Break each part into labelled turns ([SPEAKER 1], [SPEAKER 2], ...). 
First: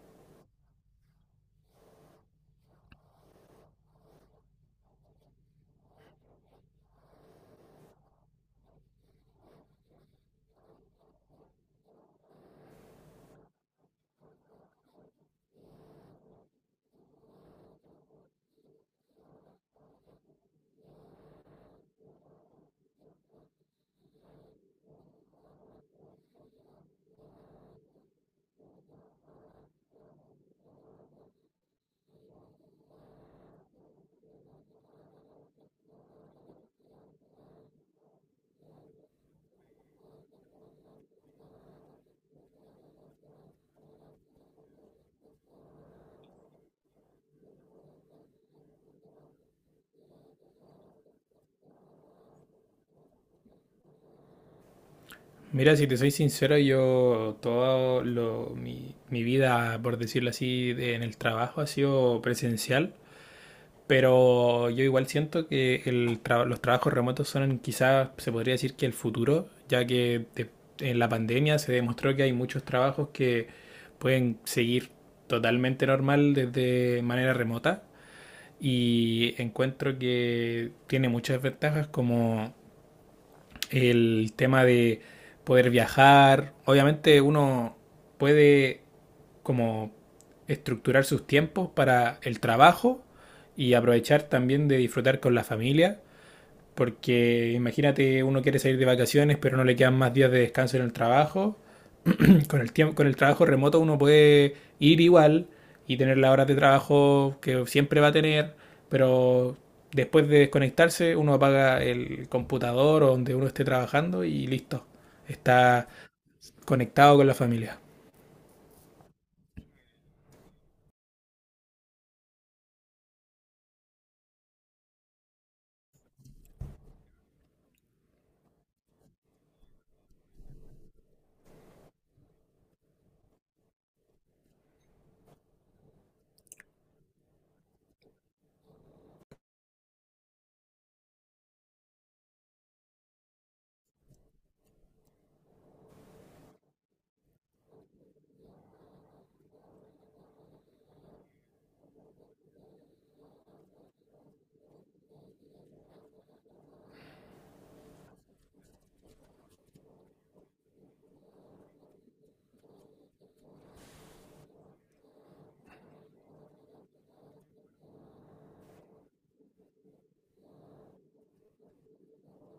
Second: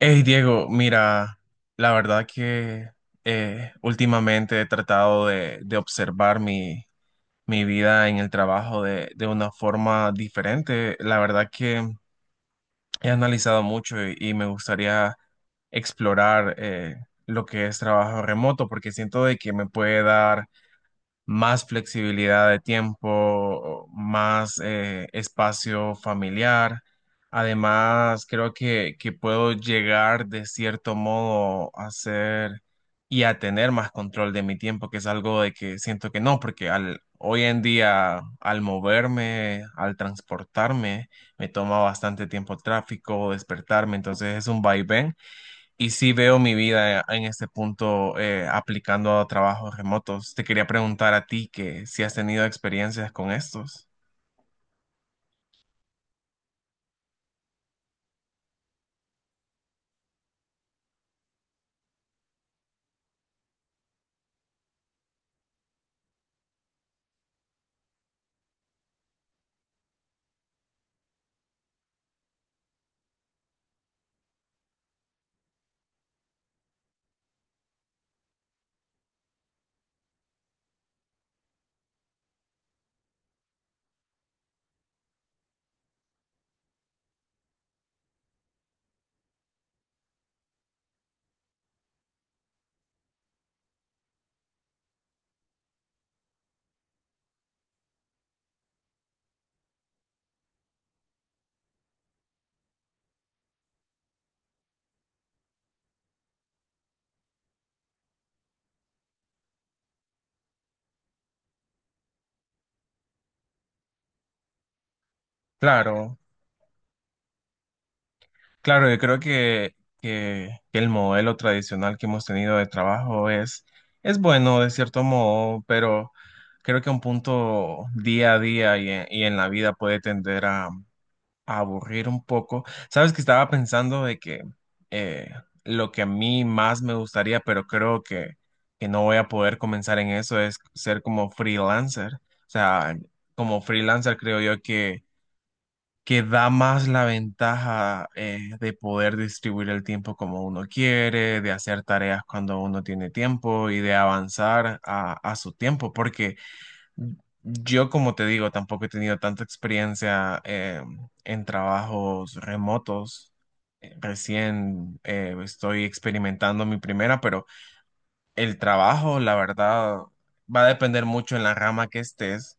[SPEAKER 1] Hey Diego, mira, la verdad que últimamente he tratado de observar mi vida en el trabajo de una forma diferente. La verdad que he analizado mucho y me gustaría explorar lo que es trabajo remoto porque siento de que me puede dar más flexibilidad de tiempo, más espacio familiar. Además, creo que puedo llegar de cierto modo a ser y a tener más control de mi tiempo, que es algo de que siento que no, porque al, hoy en día al moverme, al transportarme, me toma bastante tiempo tráfico, despertarme, entonces es un vaivén y sí veo mi vida en este punto aplicando a trabajos remotos. Te quería preguntar a ti que si has tenido experiencias con estos.
[SPEAKER 2] Mira, si te soy sincero, yo todo lo, mi vida, por decirlo así, en el trabajo ha sido presencial, pero yo igual siento que los trabajos remotos son quizás, se podría decir que el futuro, ya que en la pandemia se demostró que hay muchos trabajos que pueden seguir totalmente normal desde manera remota, y encuentro que tiene muchas ventajas como el tema de poder viajar. Obviamente uno puede como estructurar sus tiempos para el trabajo y aprovechar también de disfrutar con la familia. Porque imagínate, uno quiere salir de vacaciones, pero no le quedan más días de descanso en el trabajo. Con el tiempo, con el trabajo remoto uno puede ir igual y tener las horas de trabajo que siempre va a tener, pero después de desconectarse uno apaga el computador o donde uno esté trabajando y listo, está
[SPEAKER 1] Claro,
[SPEAKER 2] conectado con la familia.
[SPEAKER 1] claro, yo creo que el modelo tradicional que hemos tenido de trabajo es bueno de cierto modo, pero creo que un punto día a día y y en la vida puede tender a aburrir un poco. Sabes que estaba pensando de que eh, lo que a mí más me gustaría, pero creo que no voy a poder comenzar en eso, es ser como freelancer. O sea, como freelancer creo yo que da más la ventaja de poder distribuir el tiempo como uno quiere, de hacer tareas cuando uno tiene tiempo y de avanzar a su tiempo, porque yo, como te digo, tampoco he tenido tanta experiencia en trabajos remotos. Recién estoy experimentando mi primera, pero el trabajo, la verdad, va a depender mucho en la rama que estés,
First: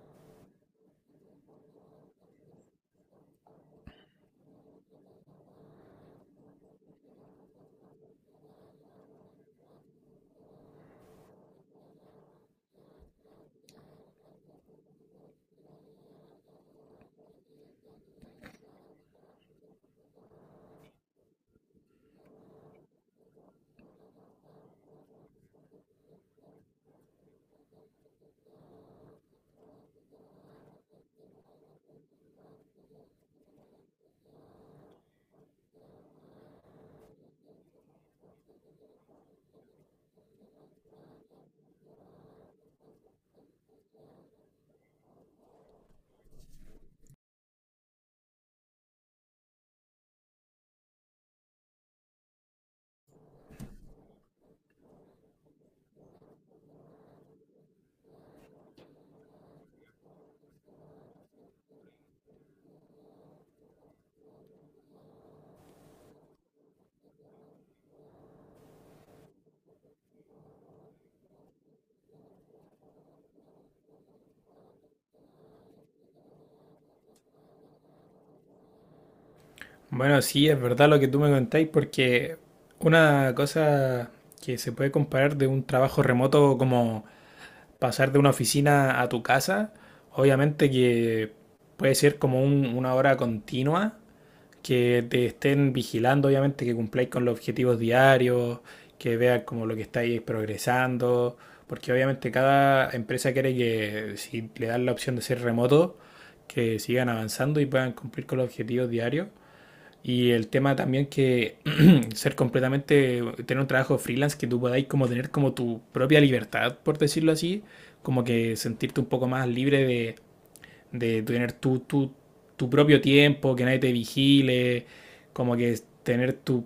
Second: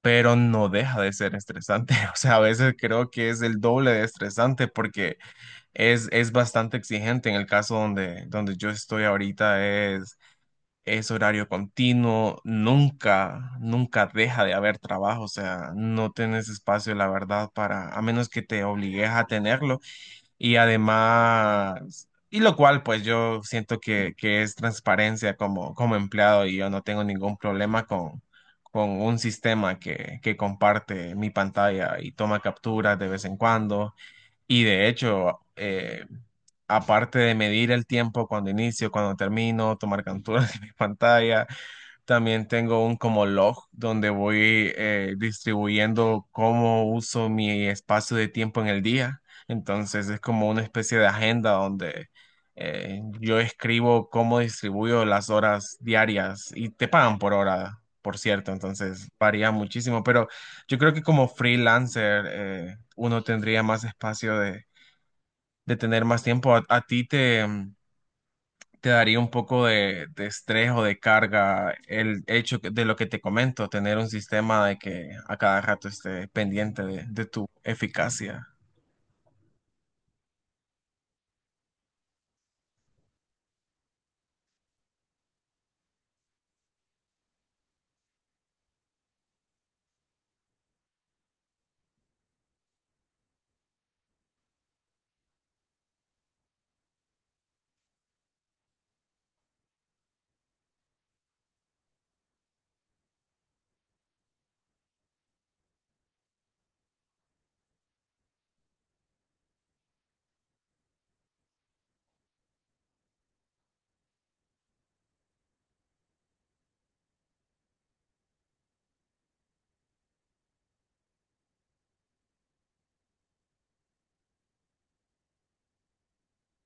[SPEAKER 1] pero no deja de ser estresante. O sea, a veces creo que es el doble de estresante porque es bastante exigente. En el caso donde yo estoy ahorita es horario continuo, nunca, nunca deja de haber trabajo. O sea, no tenés espacio, la verdad, para, a menos que te obligues a tenerlo. Y además, y lo cual, pues yo siento que es transparencia como, como empleado y yo no tengo ningún problema con un sistema que comparte mi pantalla y toma capturas de vez en cuando y de hecho, aparte de medir el tiempo cuando inicio, cuando termino, tomar capturas de mi pantalla, también tengo un como log donde voy distribuyendo cómo uso mi espacio de tiempo en el día. Entonces es como una especie de agenda donde yo escribo cómo distribuyo las horas diarias y te pagan por hora, por cierto, entonces varía muchísimo, pero yo creo que como freelancer uno tendría más espacio de tener más tiempo, a ti te, te daría un poco de estrés o de carga el hecho que- de lo que te comento, tener un sistema de que a cada rato esté pendiente de tu eficacia.
[SPEAKER 2] Bueno, sí, es verdad lo que tú me contáis, porque una cosa que se puede comparar de un trabajo remoto como pasar de una oficina a tu casa, obviamente que puede ser como una hora continua, que te estén vigilando, obviamente, que cumpláis con los objetivos diarios, que vean como lo que estáis progresando, porque obviamente cada empresa quiere que si le dan la opción de ser remoto, que sigan avanzando y puedan cumplir con los objetivos diarios. Y el tema también que ser completamente, tener un trabajo freelance que tú podáis como tener como tu propia libertad, por decirlo así, como que sentirte un poco más libre de tener tu propio tiempo, que nadie te vigile, como que tener tu,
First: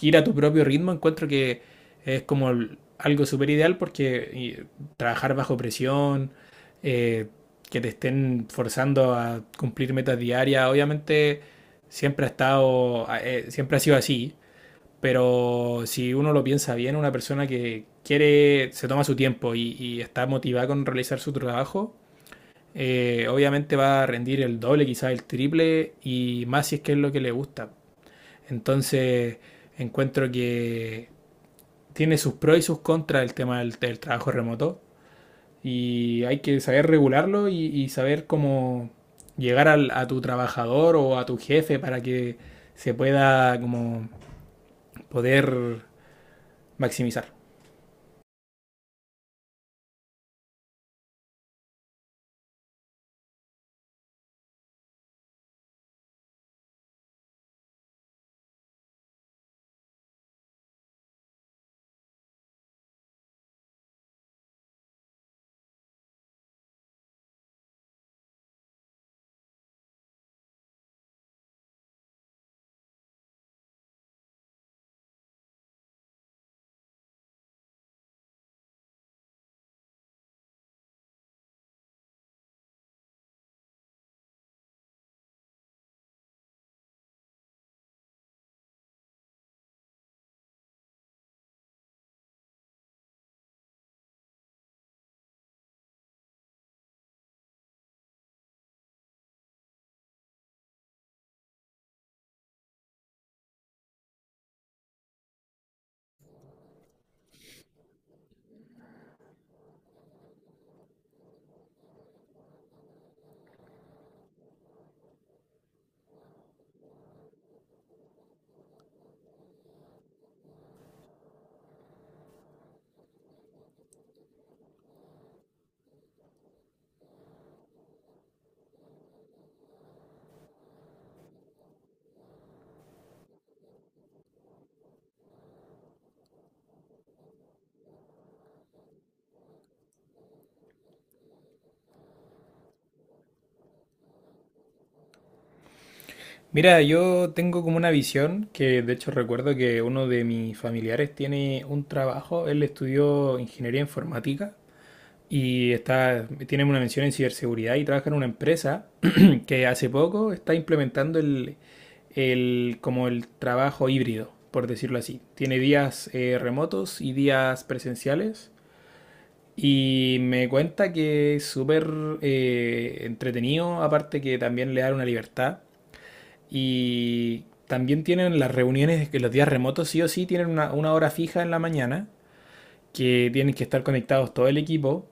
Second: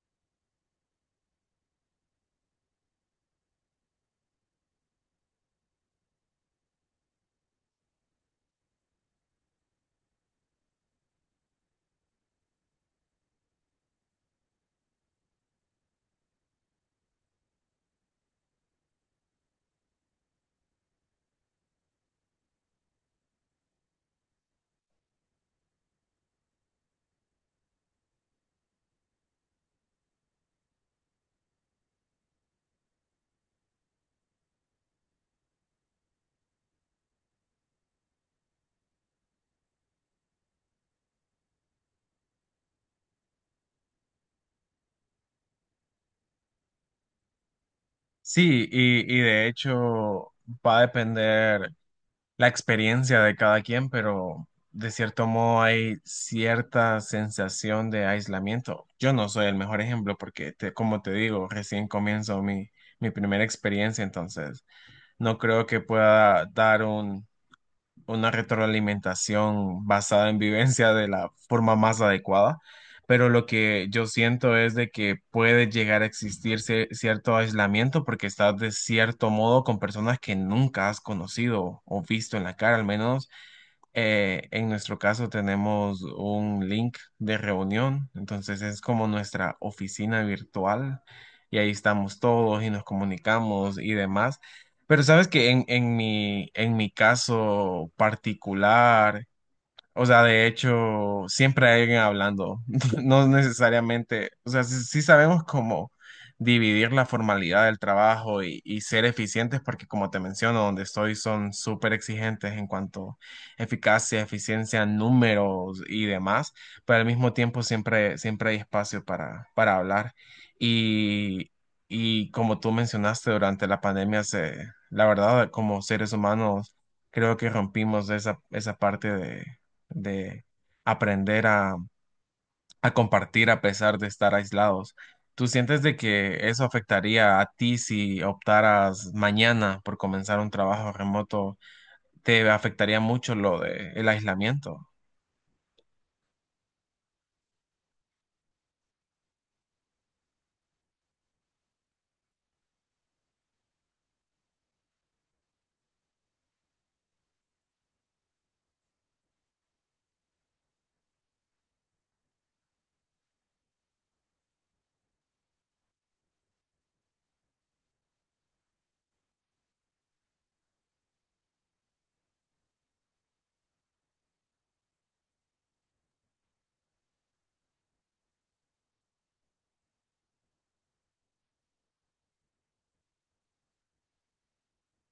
[SPEAKER 2] ir a tu propio ritmo, encuentro que es como algo súper ideal porque trabajar bajo presión, eh, que te estén forzando a cumplir metas diarias, obviamente siempre ha estado, siempre ha sido así, pero si uno lo piensa bien, una persona que quiere, se toma su tiempo y está motivada con realizar su trabajo, obviamente va a rendir el doble, quizás el triple, y más si es que es lo que le gusta. Entonces, encuentro que tiene sus pros y sus contras el tema del trabajo remoto, y hay que saber regularlo y saber cómo llegar a tu trabajador o a tu jefe para que se pueda como poder maximizar.
[SPEAKER 1] Sí, y de hecho va a depender la experiencia de cada quien, pero de cierto modo hay cierta sensación de aislamiento. Yo no soy el mejor ejemplo porque, te- como te digo, recién comienzo mi primera experiencia, entonces no creo que pueda dar una retroalimentación basada en vivencia de la forma más adecuada, pero lo que yo siento es de que puede llegar a existir cie- cierto aislamiento porque estás de cierto modo con personas que nunca has conocido o visto en la cara al menos. En nuestro caso tenemos un link de reunión, entonces es como nuestra oficina virtual y ahí estamos todos y nos comunicamos y demás. Pero sabes que en en mi caso particular, o sea, de hecho, siempre hay alguien hablando, no necesariamente, o sea, sí, sí sabemos cómo dividir la formalidad del trabajo y ser eficientes, porque como te menciono, donde estoy son súper exigentes en cuanto a eficacia, eficiencia, números y demás, pero al mismo tiempo siempre, siempre hay espacio para hablar. Y, y como tú mencionaste, durante la pandemia, se, la verdad, como seres humanos, creo que rompimos esa parte de aprender a compartir a pesar de estar aislados. ¿Tú sientes de que eso afectaría a ti si optaras mañana por comenzar un trabajo remoto? ¿Te afectaría mucho lo de el aislamiento?
[SPEAKER 2] Mira, yo tengo como una visión que de hecho recuerdo que uno de mis familiares tiene un trabajo, él estudió ingeniería informática y está, tiene una mención en ciberseguridad y trabaja en una empresa que hace poco está implementando como el trabajo híbrido, por decirlo así. Tiene días remotos y días presenciales. Y me cuenta que es súper entretenido, aparte que también le da una libertad. Y también tienen las reuniones que los días remotos, sí o sí, tienen una hora fija en la mañana, que tienen que estar conectados todo el equipo,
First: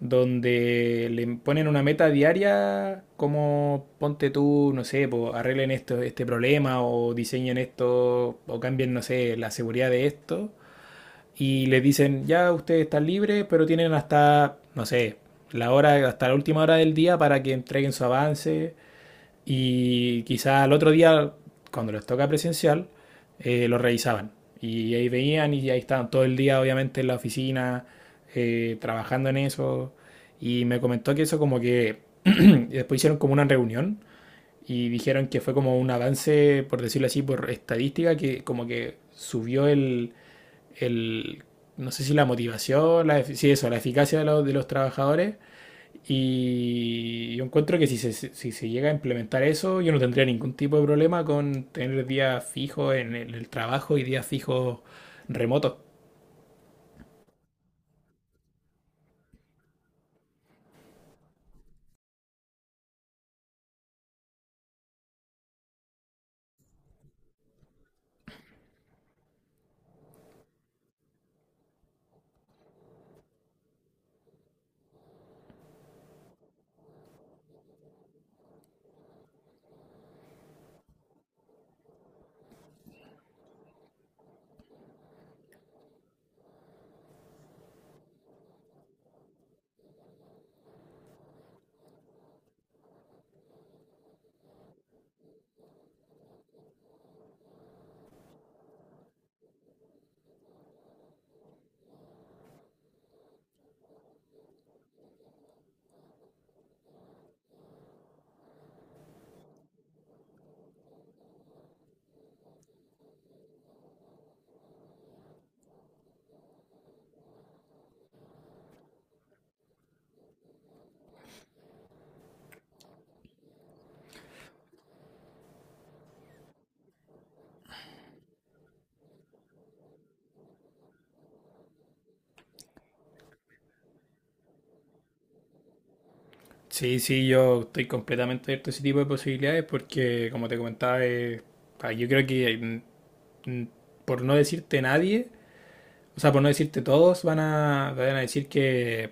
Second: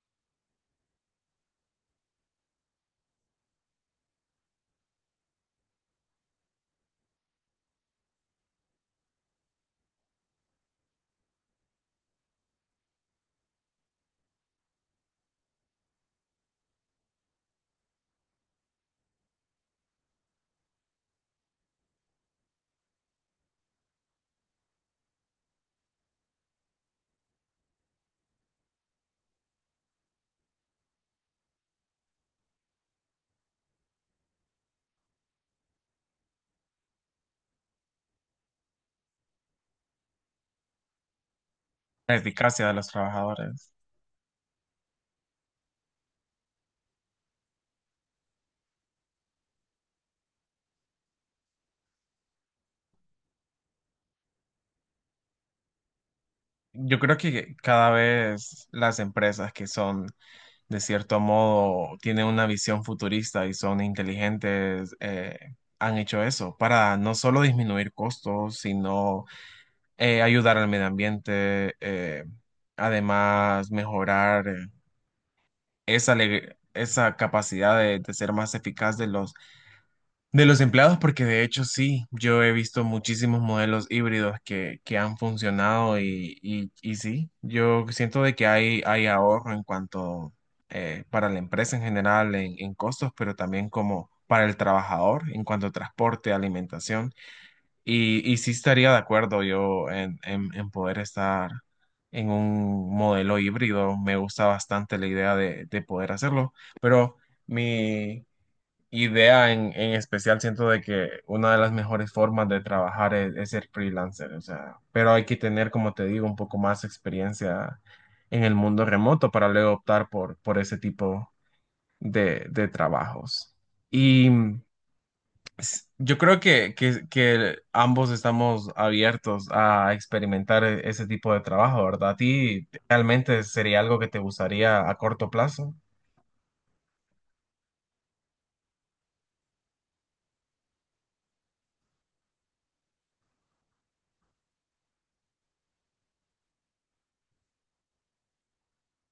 [SPEAKER 2] donde le ponen una meta diaria como ponte tú, no sé, po, arreglen esto, este problema o diseñen esto o cambien, no sé, la seguridad de esto. Y les dicen, ya ustedes están libres, pero tienen hasta, no sé, la hora, hasta la última hora del día para que entreguen su avance y quizás al otro día, cuando les toca presencial, lo revisaban. Y ahí veían y ahí estaban todo el día, obviamente, en la oficina, trabajando en eso. Y me comentó que eso como que después hicieron como una reunión y dijeron que fue como un avance, por decirlo así, por estadística, que como que subió el no sé si
[SPEAKER 1] La
[SPEAKER 2] la
[SPEAKER 1] eficacia de los
[SPEAKER 2] motivación, la, sí, eso,
[SPEAKER 1] trabajadores.
[SPEAKER 2] la eficacia de de los trabajadores, y yo encuentro que si se llega a implementar eso, yo no tendría ningún tipo de problema con tener días fijos en el trabajo y días fijos remotos.
[SPEAKER 1] Yo creo que cada vez las empresas que son de cierto modo, tienen una visión futurista y son inteligentes, han hecho eso para no solo disminuir costos, sino ayudar al medio ambiente, además mejorar esa, ale- esa capacidad de ser más eficaz de los empleados, porque de hecho sí, yo he visto muchísimos modelos híbridos que han funcionado y sí, yo siento de que hay ahorro en cuanto para la empresa en general en costos, pero también como para el trabajador en cuanto a transporte, alimentación. Y sí estaría de acuerdo yo en poder estar en un modelo híbrido. Me gusta bastante la idea de poder hacerlo, pero mi idea en especial, siento de que una de las mejores formas de trabajar es ser freelancer. O sea, pero hay que tener, como te digo, un poco más experiencia en el mundo remoto para luego optar por ese tipo de trabajos. Y s- yo creo que ambos estamos abiertos a experimentar e- ese tipo de trabajo, ¿verdad? ¿A ti realmente sería algo que te gustaría a corto plazo?
[SPEAKER 2] Sí, sí, yo estoy completamente abierto a ese tipo de posibilidades porque, como te comentaba, yo creo que mm, mm, por no decirte nadie, o sea, por no decirte todos, van a decir que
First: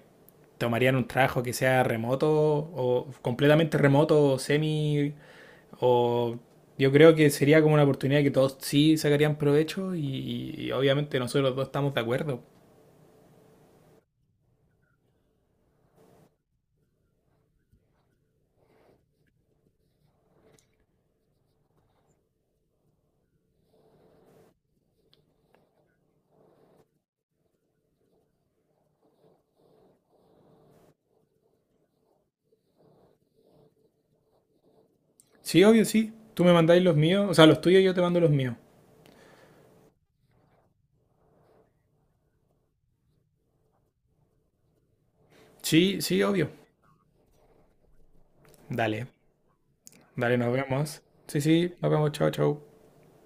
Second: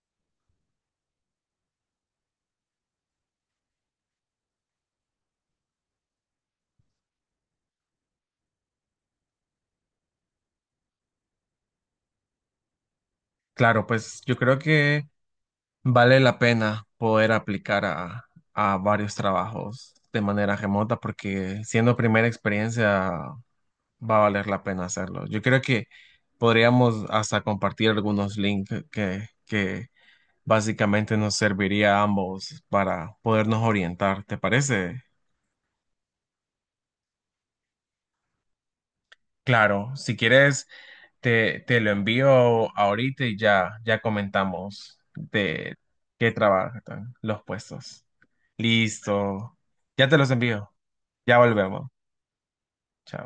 [SPEAKER 2] tomarían un trabajo que sea remoto o completamente remoto o semi. O yo creo que sería como una oportunidad que todos sí sacarían provecho y obviamente nosotros dos estamos de acuerdo.
[SPEAKER 1] Claro, pues yo creo que... Vale la pena poder aplicar a varios trabajos de manera remota porque siendo primera experiencia va a valer la pena hacerlo. Yo creo que podríamos hasta compartir algunos links que básicamente nos serviría a ambos para podernos orientar. ¿Te parece?
[SPEAKER 2] Sí, obvio, sí. Tú me mandáis los míos, o sea, los tuyos y yo te mando los míos.
[SPEAKER 1] Claro, si quieres, te lo envío ahorita y ya, ya comentamos de
[SPEAKER 2] Sí, sí,
[SPEAKER 1] qué
[SPEAKER 2] obvio.
[SPEAKER 1] trabajan los puestos.
[SPEAKER 2] Dale,
[SPEAKER 1] Listo. Ya te los
[SPEAKER 2] dale, nos
[SPEAKER 1] envío.
[SPEAKER 2] vemos.
[SPEAKER 1] Ya
[SPEAKER 2] Sí, sí,
[SPEAKER 1] volvemos.
[SPEAKER 2] nos vemos, chao, chao.
[SPEAKER 1] Chao.